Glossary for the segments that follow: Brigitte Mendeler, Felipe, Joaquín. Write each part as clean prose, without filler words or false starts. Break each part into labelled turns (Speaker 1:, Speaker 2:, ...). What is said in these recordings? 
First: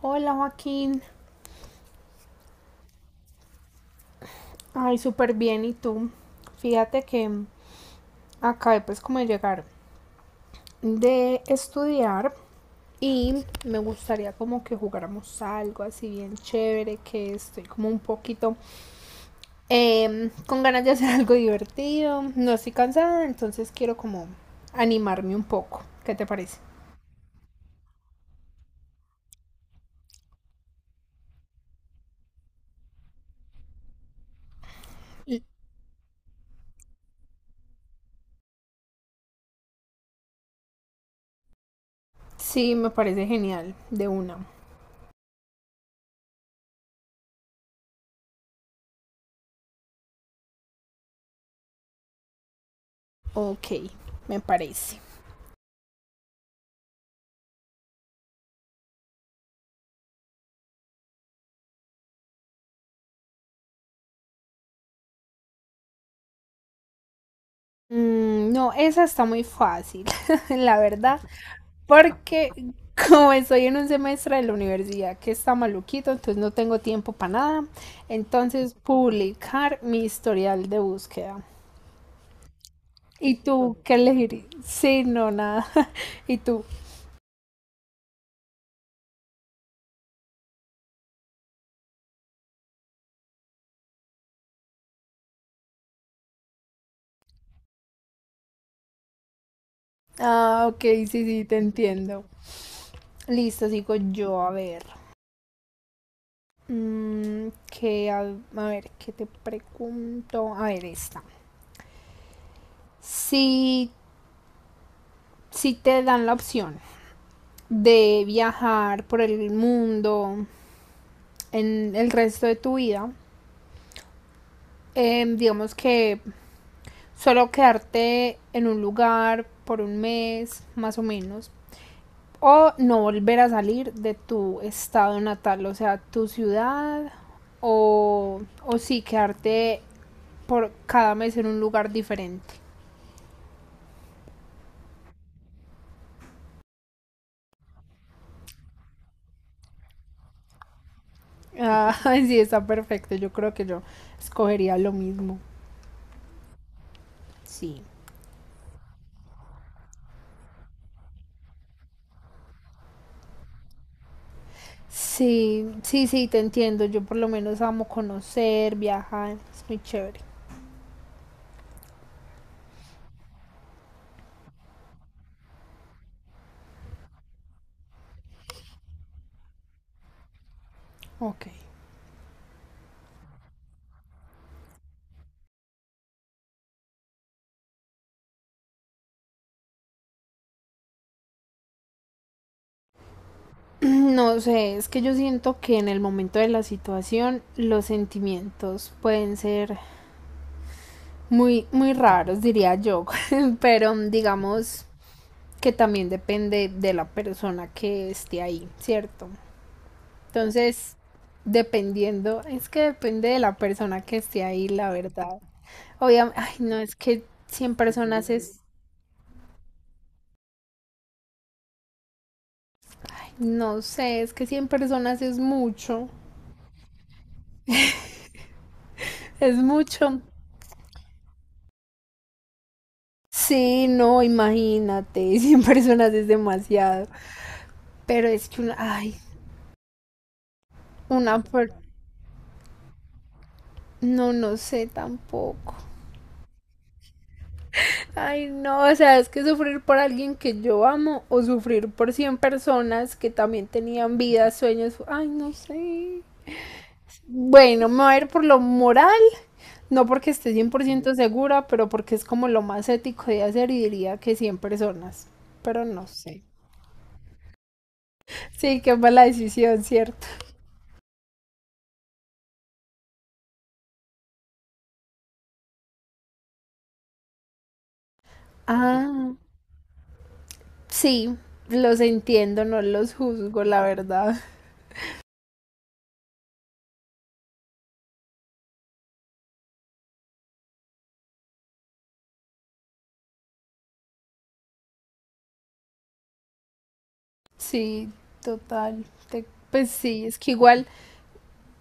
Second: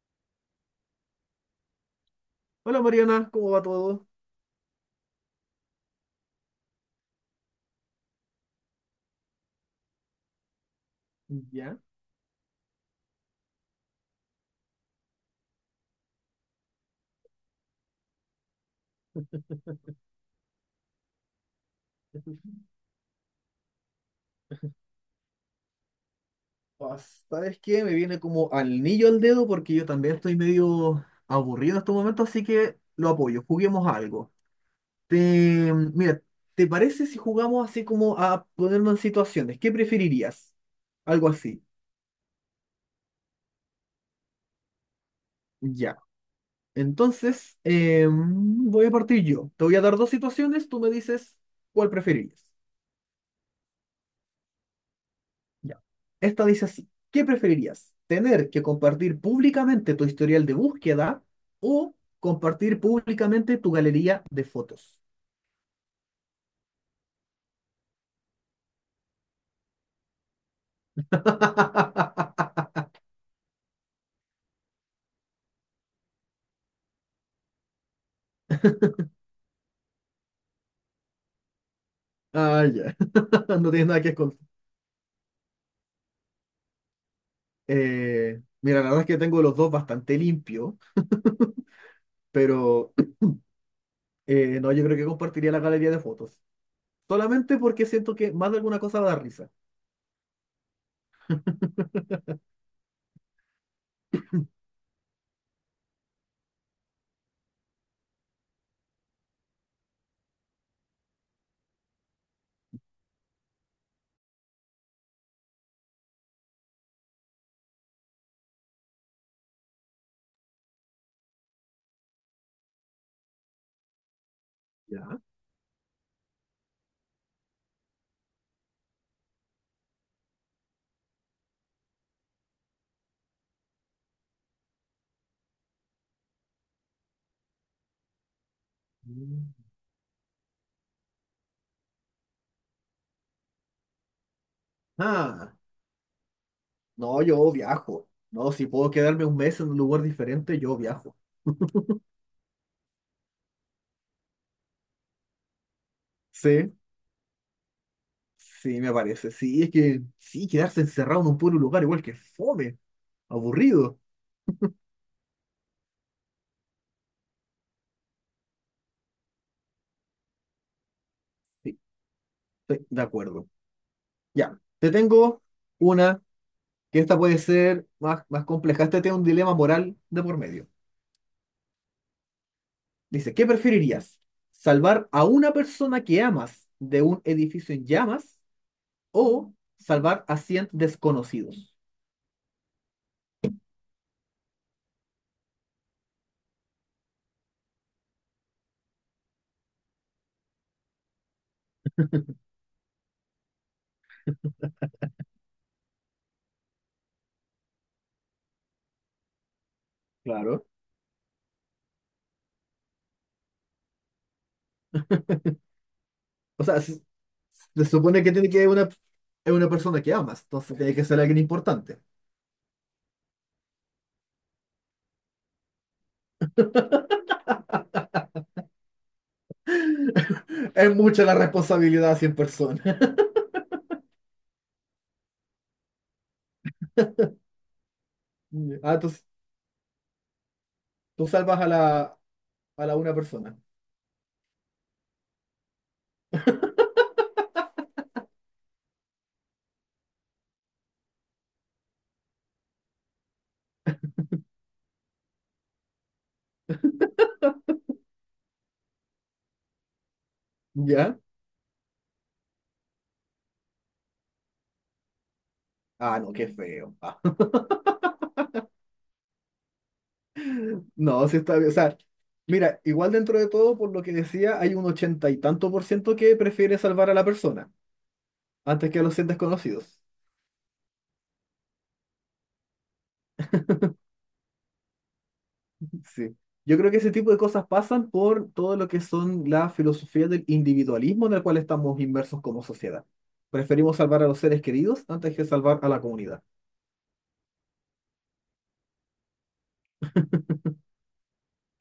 Speaker 1: Hola Joaquín,
Speaker 2: Hola Mariana, ¿cómo va todo?
Speaker 1: ay, súper bien, ¿y tú? Fíjate que acabé pues como de llegar de
Speaker 2: Ya.
Speaker 1: estudiar y me gustaría como que jugáramos algo así bien chévere, que estoy como un poquito con ganas de hacer algo divertido, no estoy cansada, entonces quiero como animarme un poco, ¿qué te parece?
Speaker 2: Ah, ¿sabes qué? Me viene como al niño al dedo porque yo también estoy medio aburrido en estos momentos, así que lo apoyo. Juguemos a algo.
Speaker 1: Y-
Speaker 2: Te, mira, ¿te parece si jugamos así como a ponernos en situaciones? ¿Qué preferirías? Algo así.
Speaker 1: Sí, me parece genial, de una.
Speaker 2: Ya. Entonces, voy a partir yo. Te voy a dar dos situaciones, tú me dices cuál preferirías.
Speaker 1: Ok, me parece.
Speaker 2: Ya. Esta dice así, ¿qué preferirías? ¿Tener que compartir públicamente tu historial de búsqueda o compartir públicamente tu galería de fotos?
Speaker 1: Mm, no, esa está muy fácil, la verdad, porque como estoy en un semestre de la universidad que está maluquito, entonces no tengo tiempo para nada. Entonces, publicar mi historial de búsqueda.
Speaker 2: Ah, ya.
Speaker 1: ¿Y
Speaker 2: No
Speaker 1: tú
Speaker 2: tienes
Speaker 1: qué
Speaker 2: nada que esconder.
Speaker 1: elegir? Sí, no, nada. ¿Y tú?
Speaker 2: Mira, la verdad es que tengo los dos bastante limpio, pero no, yo creo que compartiría la galería de fotos. Solamente porque siento que más de alguna cosa va a dar risa.
Speaker 1: Ah, ok, sí, sí, te entiendo. Listo, sigo yo, a ver. Mm, a ver, ¿qué te pregunto? A ver, esta. Si, si te dan la opción de viajar por el mundo en el resto de tu vida,
Speaker 2: Ya.
Speaker 1: digamos que solo quedarte en un lugar por un mes más o menos o no volver a salir de tu estado natal, o sea, tu ciudad o sí
Speaker 2: Mm.
Speaker 1: quedarte por cada mes en un lugar diferente.
Speaker 2: Ah, no, yo viajo. No, si puedo quedarme un mes en un lugar diferente, yo viajo.
Speaker 1: Ah, sí, está perfecto, yo creo que yo escogería lo mismo,
Speaker 2: Sí.
Speaker 1: sí.
Speaker 2: Sí, me parece. Sí, es que sí, quedarse encerrado en un puro lugar igual que fome, aburrido.
Speaker 1: Sí, sí, sí, te entiendo. Yo por lo menos amo conocer, viajar, es muy chévere.
Speaker 2: Sí, estoy de acuerdo. Ya, te tengo una que esta puede ser más, más compleja. Este tiene un dilema moral de por medio.
Speaker 1: Ok.
Speaker 2: Dice, ¿qué preferirías? ¿Salvar a una persona que amas de un edificio en llamas o salvar a 100 desconocidos?
Speaker 1: No sé, es que yo siento que en el momento de la situación los sentimientos pueden ser muy, muy raros, diría yo, pero digamos que también depende de la persona que esté ahí, ¿cierto?
Speaker 2: Claro.
Speaker 1: Entonces, dependiendo, es que depende de la persona que esté ahí, la verdad. Obviamente, ay,
Speaker 2: O
Speaker 1: no,
Speaker 2: sea,
Speaker 1: es
Speaker 2: se,
Speaker 1: que 100
Speaker 2: se supone
Speaker 1: personas
Speaker 2: que tiene
Speaker 1: es.
Speaker 2: que una, es una persona que amas, entonces tiene que ser alguien importante.
Speaker 1: No sé, es que 100 personas es mucho, es mucho.
Speaker 2: Es mucha la responsabilidad a 100 personas.
Speaker 1: Sí, no, imagínate, 100 personas es demasiado. Pero es que una,
Speaker 2: Ya. Ah, tú,
Speaker 1: ay,
Speaker 2: tú
Speaker 1: una
Speaker 2: salvas
Speaker 1: per-
Speaker 2: a la una persona.
Speaker 1: no, no sé tampoco. Ay, no, o sea, es que sufrir por alguien que yo amo o sufrir por 100 personas que también tenían vidas, sueños, ay, no sé. Bueno, me voy a ir por lo moral. No porque esté 100%
Speaker 2: ¿Ya?
Speaker 1: segura, pero porque es como lo más ético de hacer y diría que 100 personas. Pero no
Speaker 2: Ah, no,
Speaker 1: sé.
Speaker 2: qué feo. Ah,
Speaker 1: Sí, qué mala decisión, ¿cierto?
Speaker 2: no, sí está bien. O sea, mira, igual dentro de todo, por lo que decía, hay un ochenta y tanto por ciento que prefiere salvar a la persona antes que a los 100
Speaker 1: Ah,
Speaker 2: desconocidos.
Speaker 1: sí, los entiendo, no los juzgo, la verdad.
Speaker 2: Sí. Yo creo que ese tipo de cosas pasan por todo lo que son la filosofía del individualismo en el cual estamos inmersos como sociedad. Preferimos salvar a los seres queridos antes que salvar a la comunidad.
Speaker 1: Sí, total. Pues sí, es que igual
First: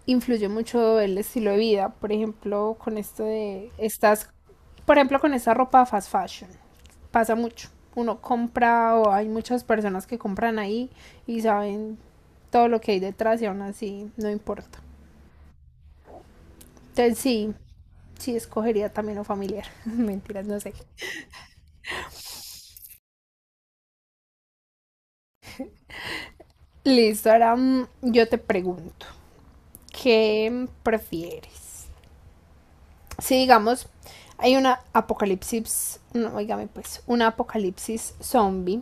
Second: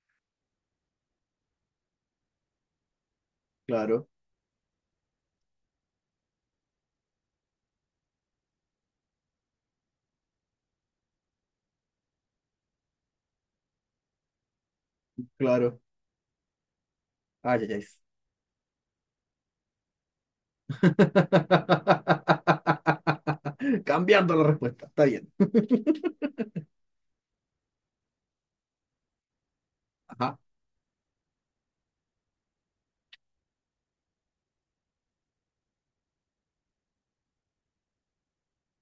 Speaker 1: influye mucho el estilo de vida, por ejemplo, con esto de
Speaker 2: Claro,
Speaker 1: estas, por ejemplo, con esta ropa fast fashion, pasa mucho. Uno compra o hay muchas personas que compran ahí y saben todo lo que hay detrás y aún así no importa.
Speaker 2: claro.
Speaker 1: Entonces sí,
Speaker 2: Ay, ay,
Speaker 1: sí escogería también lo familiar. Mentiras, no sé.
Speaker 2: ay. Cambiando la respuesta. Está bien.
Speaker 1: Listo, ahora yo te pregunto,
Speaker 2: Ajá.
Speaker 1: ¿qué prefieres? Si digamos, hay una apocalipsis, no, oígame pues, una apocalipsis zombie.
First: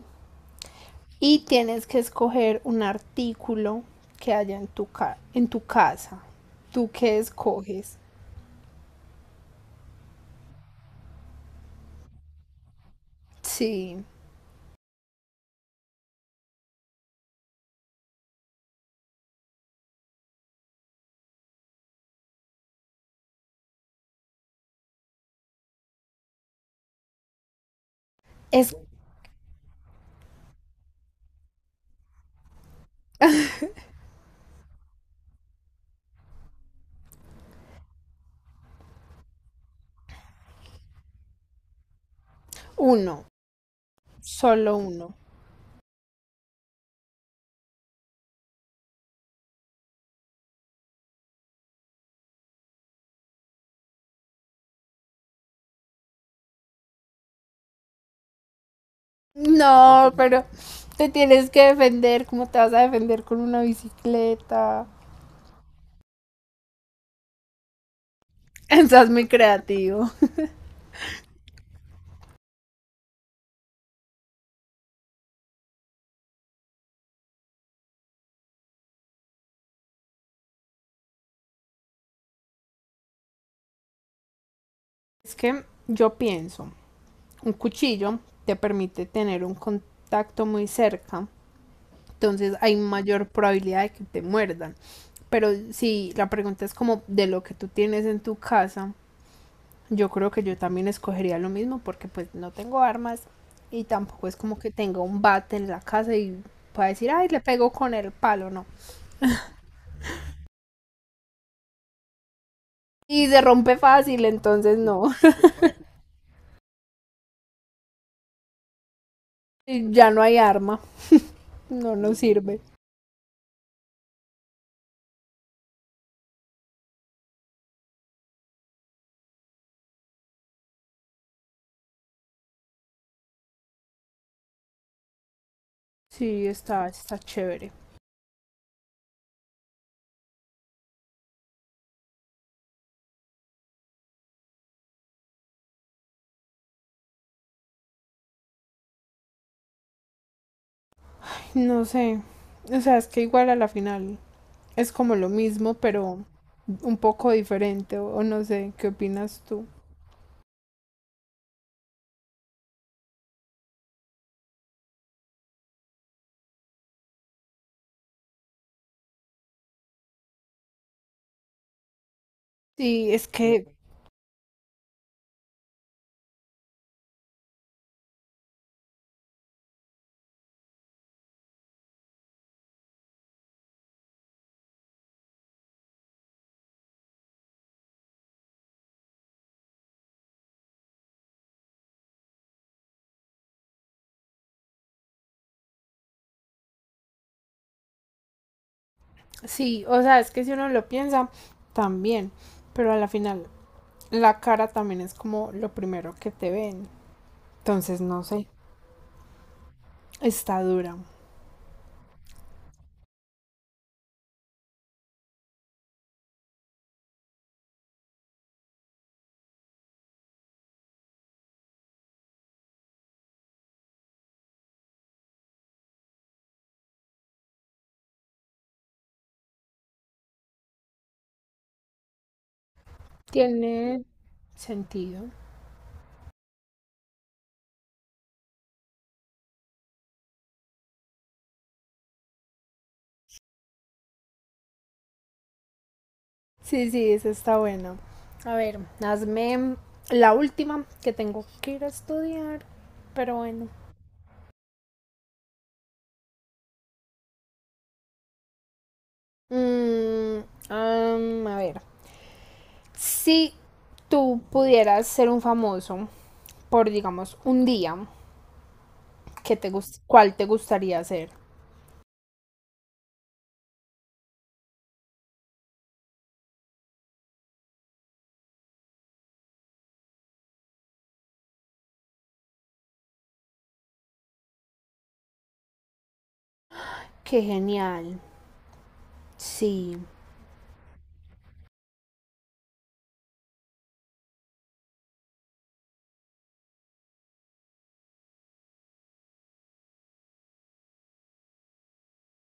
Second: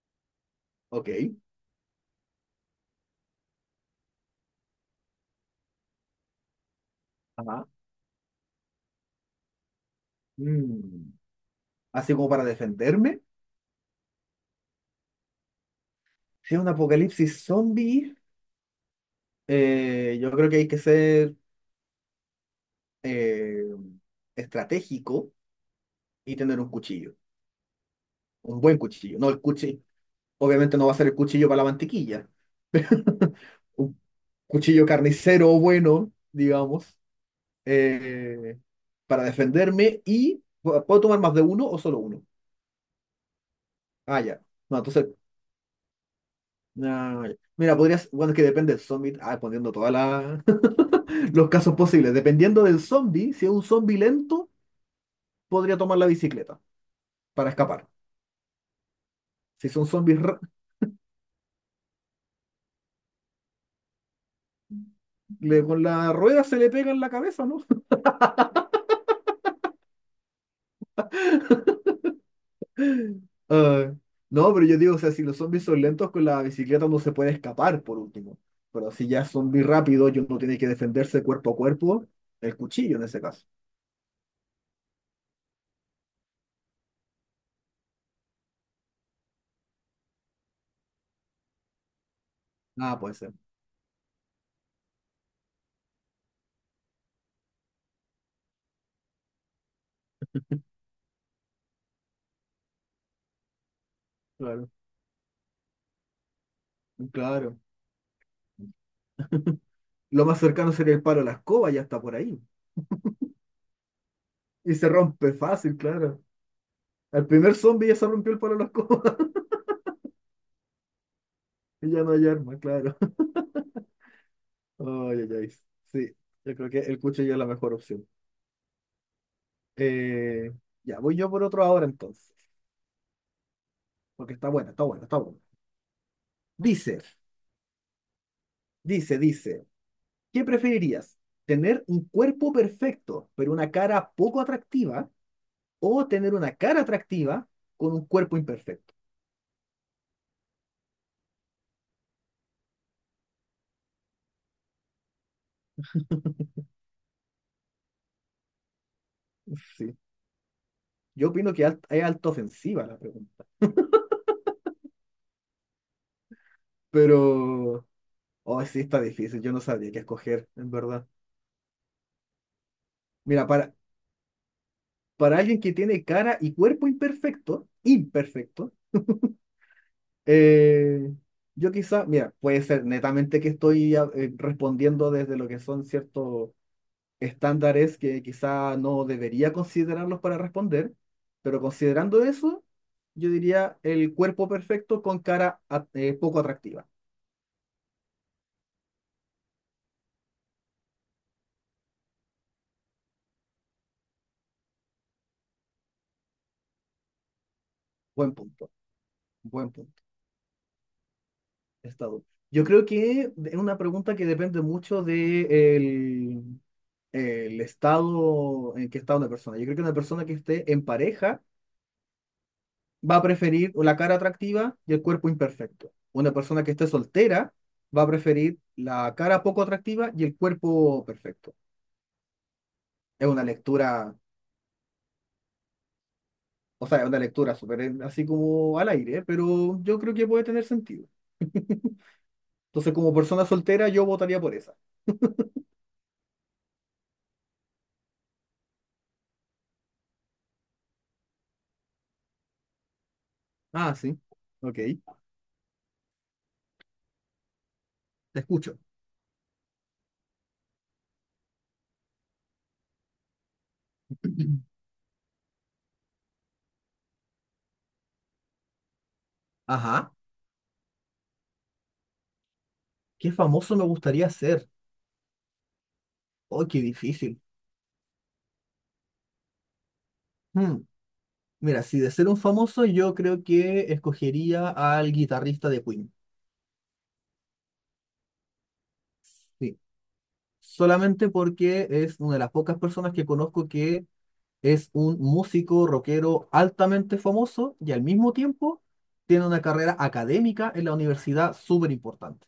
Speaker 2: Ok.
Speaker 1: Y tienes que escoger un artículo que haya en en tu casa. ¿Tú qué
Speaker 2: Ajá.
Speaker 1: escoges?
Speaker 2: Mm, así como para defenderme.
Speaker 1: Sí,
Speaker 2: Si es un apocalipsis zombie, yo creo que hay que ser eh, estratégico y tener un cuchillo. Un
Speaker 1: es
Speaker 2: buen cuchillo. No el cuchillo. Obviamente no va a ser el cuchillo para la mantequilla. Un cuchillo carnicero bueno, digamos, eh, para defenderme y ¿puedo tomar más de uno o solo uno?
Speaker 1: uno,
Speaker 2: Ah, ya.
Speaker 1: solo
Speaker 2: No, entonces
Speaker 1: uno.
Speaker 2: ah, ya, mira, podrías, bueno, es que depende del zombie, ah, poniendo todos los casos posibles. Dependiendo del zombie, si es un zombie lento, podría tomar la bicicleta para escapar. Si son
Speaker 1: No,
Speaker 2: un ra-
Speaker 1: pero te tienes que defender. ¿Cómo te vas a defender con una bicicleta?
Speaker 2: le- Con la rueda se le pega en la cabeza, ¿no?
Speaker 1: Estás muy creativo.
Speaker 2: Ah, no, pero yo digo, o sea, si los zombies son lentos, con la bicicleta no se puede escapar, por último. Pero si ya es zombie rápido y uno tiene que defenderse cuerpo a cuerpo, el cuchillo en ese caso.
Speaker 1: Es que yo pienso, un cuchillo te permite tener un contacto muy cerca. Entonces hay
Speaker 2: Ah, puede
Speaker 1: mayor
Speaker 2: ser.
Speaker 1: probabilidad de que te muerdan. Pero si la pregunta es como de lo que tú tienes en tu casa, yo creo que yo también escogería lo mismo porque pues no tengo armas y tampoco es como que
Speaker 2: Claro,
Speaker 1: tenga un bate en la casa y pueda decir, ay, le
Speaker 2: claro.
Speaker 1: pego con el palo, no.
Speaker 2: Lo más cercano sería el palo a la escoba, ya está por ahí.
Speaker 1: Y se rompe fácil, entonces
Speaker 2: Y se
Speaker 1: no,
Speaker 2: rompe fácil, claro. Al primer zombie ya se rompió el palo de la escoba.
Speaker 1: ya no hay arma,
Speaker 2: Y
Speaker 1: no
Speaker 2: ya no
Speaker 1: nos
Speaker 2: hay
Speaker 1: sirve.
Speaker 2: arma, claro. Ay, ay, ay. Sí, yo creo que el cuchillo es la mejor opción. Eh, ya, voy yo por otro ahora entonces. Porque está buena, está buena, está buena.
Speaker 1: Sí, está,
Speaker 2: Dice,
Speaker 1: está chévere.
Speaker 2: dice, dice. ¿Qué preferirías? ¿Tener un cuerpo perfecto, pero una cara poco atractiva? ¿O tener una cara atractiva con un cuerpo imperfecto?
Speaker 1: No sé, o sea, es que igual a la final es como lo mismo, pero un poco diferente, o no sé, ¿qué opinas tú?
Speaker 2: Sí. Yo opino que es alta ofensiva la pregunta. Pero oh, sí, está difícil. Yo no sabría qué escoger, en verdad.
Speaker 1: Sí, es
Speaker 2: Mira,
Speaker 1: que,
Speaker 2: para alguien que tiene cara y cuerpo imperfecto, imperfecto, eh, yo quizá, mira, puede ser netamente que estoy respondiendo desde lo que son ciertos estándares que quizá no debería considerarlos para responder, pero considerando eso, yo diría el cuerpo perfecto con poco atractiva.
Speaker 1: sí, o sea, es que si uno lo piensa, también, pero a la final, la cara también es como lo primero que te ven, entonces no
Speaker 2: Buen
Speaker 1: sé,
Speaker 2: punto, buen punto.
Speaker 1: está dura.
Speaker 2: Estado. Yo creo que es una pregunta que depende mucho de el, el estado en que está una persona. Yo creo que una persona que esté en pareja va a preferir la cara atractiva y el cuerpo imperfecto. Una persona que esté soltera va a preferir la cara poco atractiva y el cuerpo perfecto. Es una
Speaker 1: Tiene
Speaker 2: lectura,
Speaker 1: sentido.
Speaker 2: o sea, es una lectura súper así como al aire, pero yo creo que puede tener sentido. Entonces, como persona soltera, yo votaría por esa.
Speaker 1: Sí, sí, esa está buena. A ver, hazme la última que tengo que ir a estudiar, pero bueno.
Speaker 2: Ah, sí. Ok. Te escucho.
Speaker 1: Mm, am, a ver, si tú pudieras ser un famoso por, digamos, un día,
Speaker 2: Ajá.
Speaker 1: ¿cuál te gustaría ser?
Speaker 2: ¿Qué famoso me gustaría ser? Oh, qué difícil. Hmm, mira, si de ser un famoso, yo creo que escogería al guitarrista de Queen.
Speaker 1: Qué genial.
Speaker 2: Sí.
Speaker 1: Sí.
Speaker 2: Solamente porque es una de las pocas personas que conozco que es un músico rockero altamente famoso y al mismo tiempo tiene una carrera académica en la universidad súper importante.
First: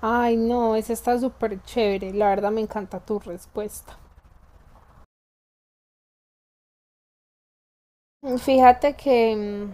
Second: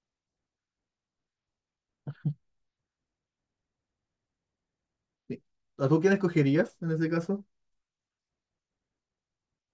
Speaker 1: Ay, no, esa está súper chévere. La verdad me encanta tu respuesta.
Speaker 2: Sí. ¿A tú quién escogerías en ese caso?
Speaker 1: Fíjate que mm,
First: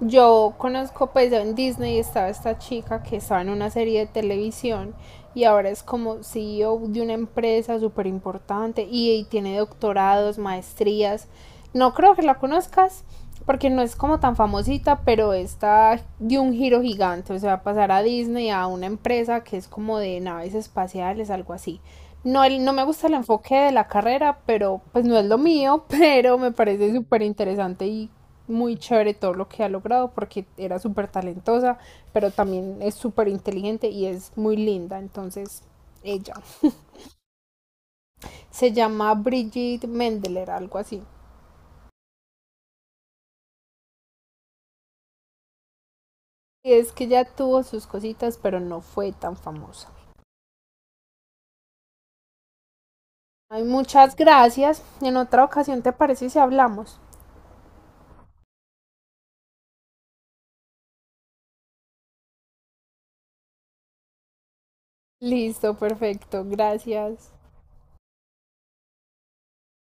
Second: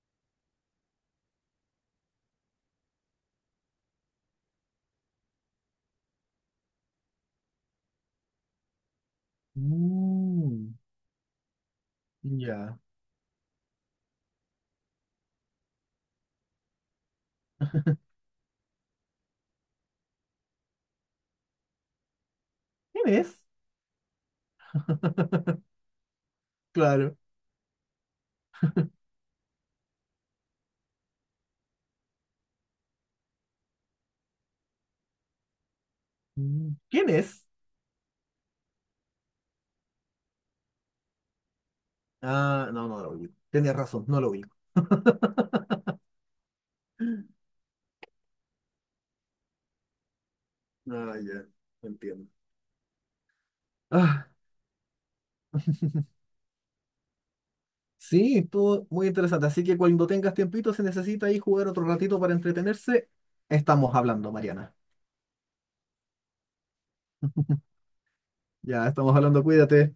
Speaker 1: yo conozco, pues en Disney estaba esta chica que estaba en una serie de televisión y ahora es como CEO de una empresa súper importante y tiene doctorados,
Speaker 2: Mm,
Speaker 1: maestrías. No creo que la
Speaker 2: ya.
Speaker 1: conozcas porque no es como tan famosita, pero está de un giro gigante, o sea, va a pasar a Disney a una empresa que es como de naves espaciales, algo así. No, no me gusta
Speaker 2: ¿Quién
Speaker 1: el
Speaker 2: es?
Speaker 1: enfoque de la carrera, pero pues no es lo mío, pero me parece
Speaker 2: Claro.
Speaker 1: súper interesante y muy chévere todo lo que ha logrado porque era súper talentosa, pero también es súper inteligente y es muy linda. Entonces, ella
Speaker 2: Mm, ¿quién es?
Speaker 1: se llama Brigitte Mendeler, algo así.
Speaker 2: Ah, no, no lo ubico. Tenías razón, no lo ubico.
Speaker 1: Y es que ya tuvo sus cositas, pero no fue tan famosa.
Speaker 2: Ah, ya, entiendo.
Speaker 1: Ay, muchas
Speaker 2: Ah,
Speaker 1: gracias. En otra ocasión, ¿te parece si hablamos?
Speaker 2: sí, estuvo muy interesante. Así que cuando tengas tiempito, se necesita ahí jugar otro ratito para entretenerse, estamos hablando, Mariana.
Speaker 1: Listo, perfecto. Gracias.
Speaker 2: Ya, estamos hablando, cuídate.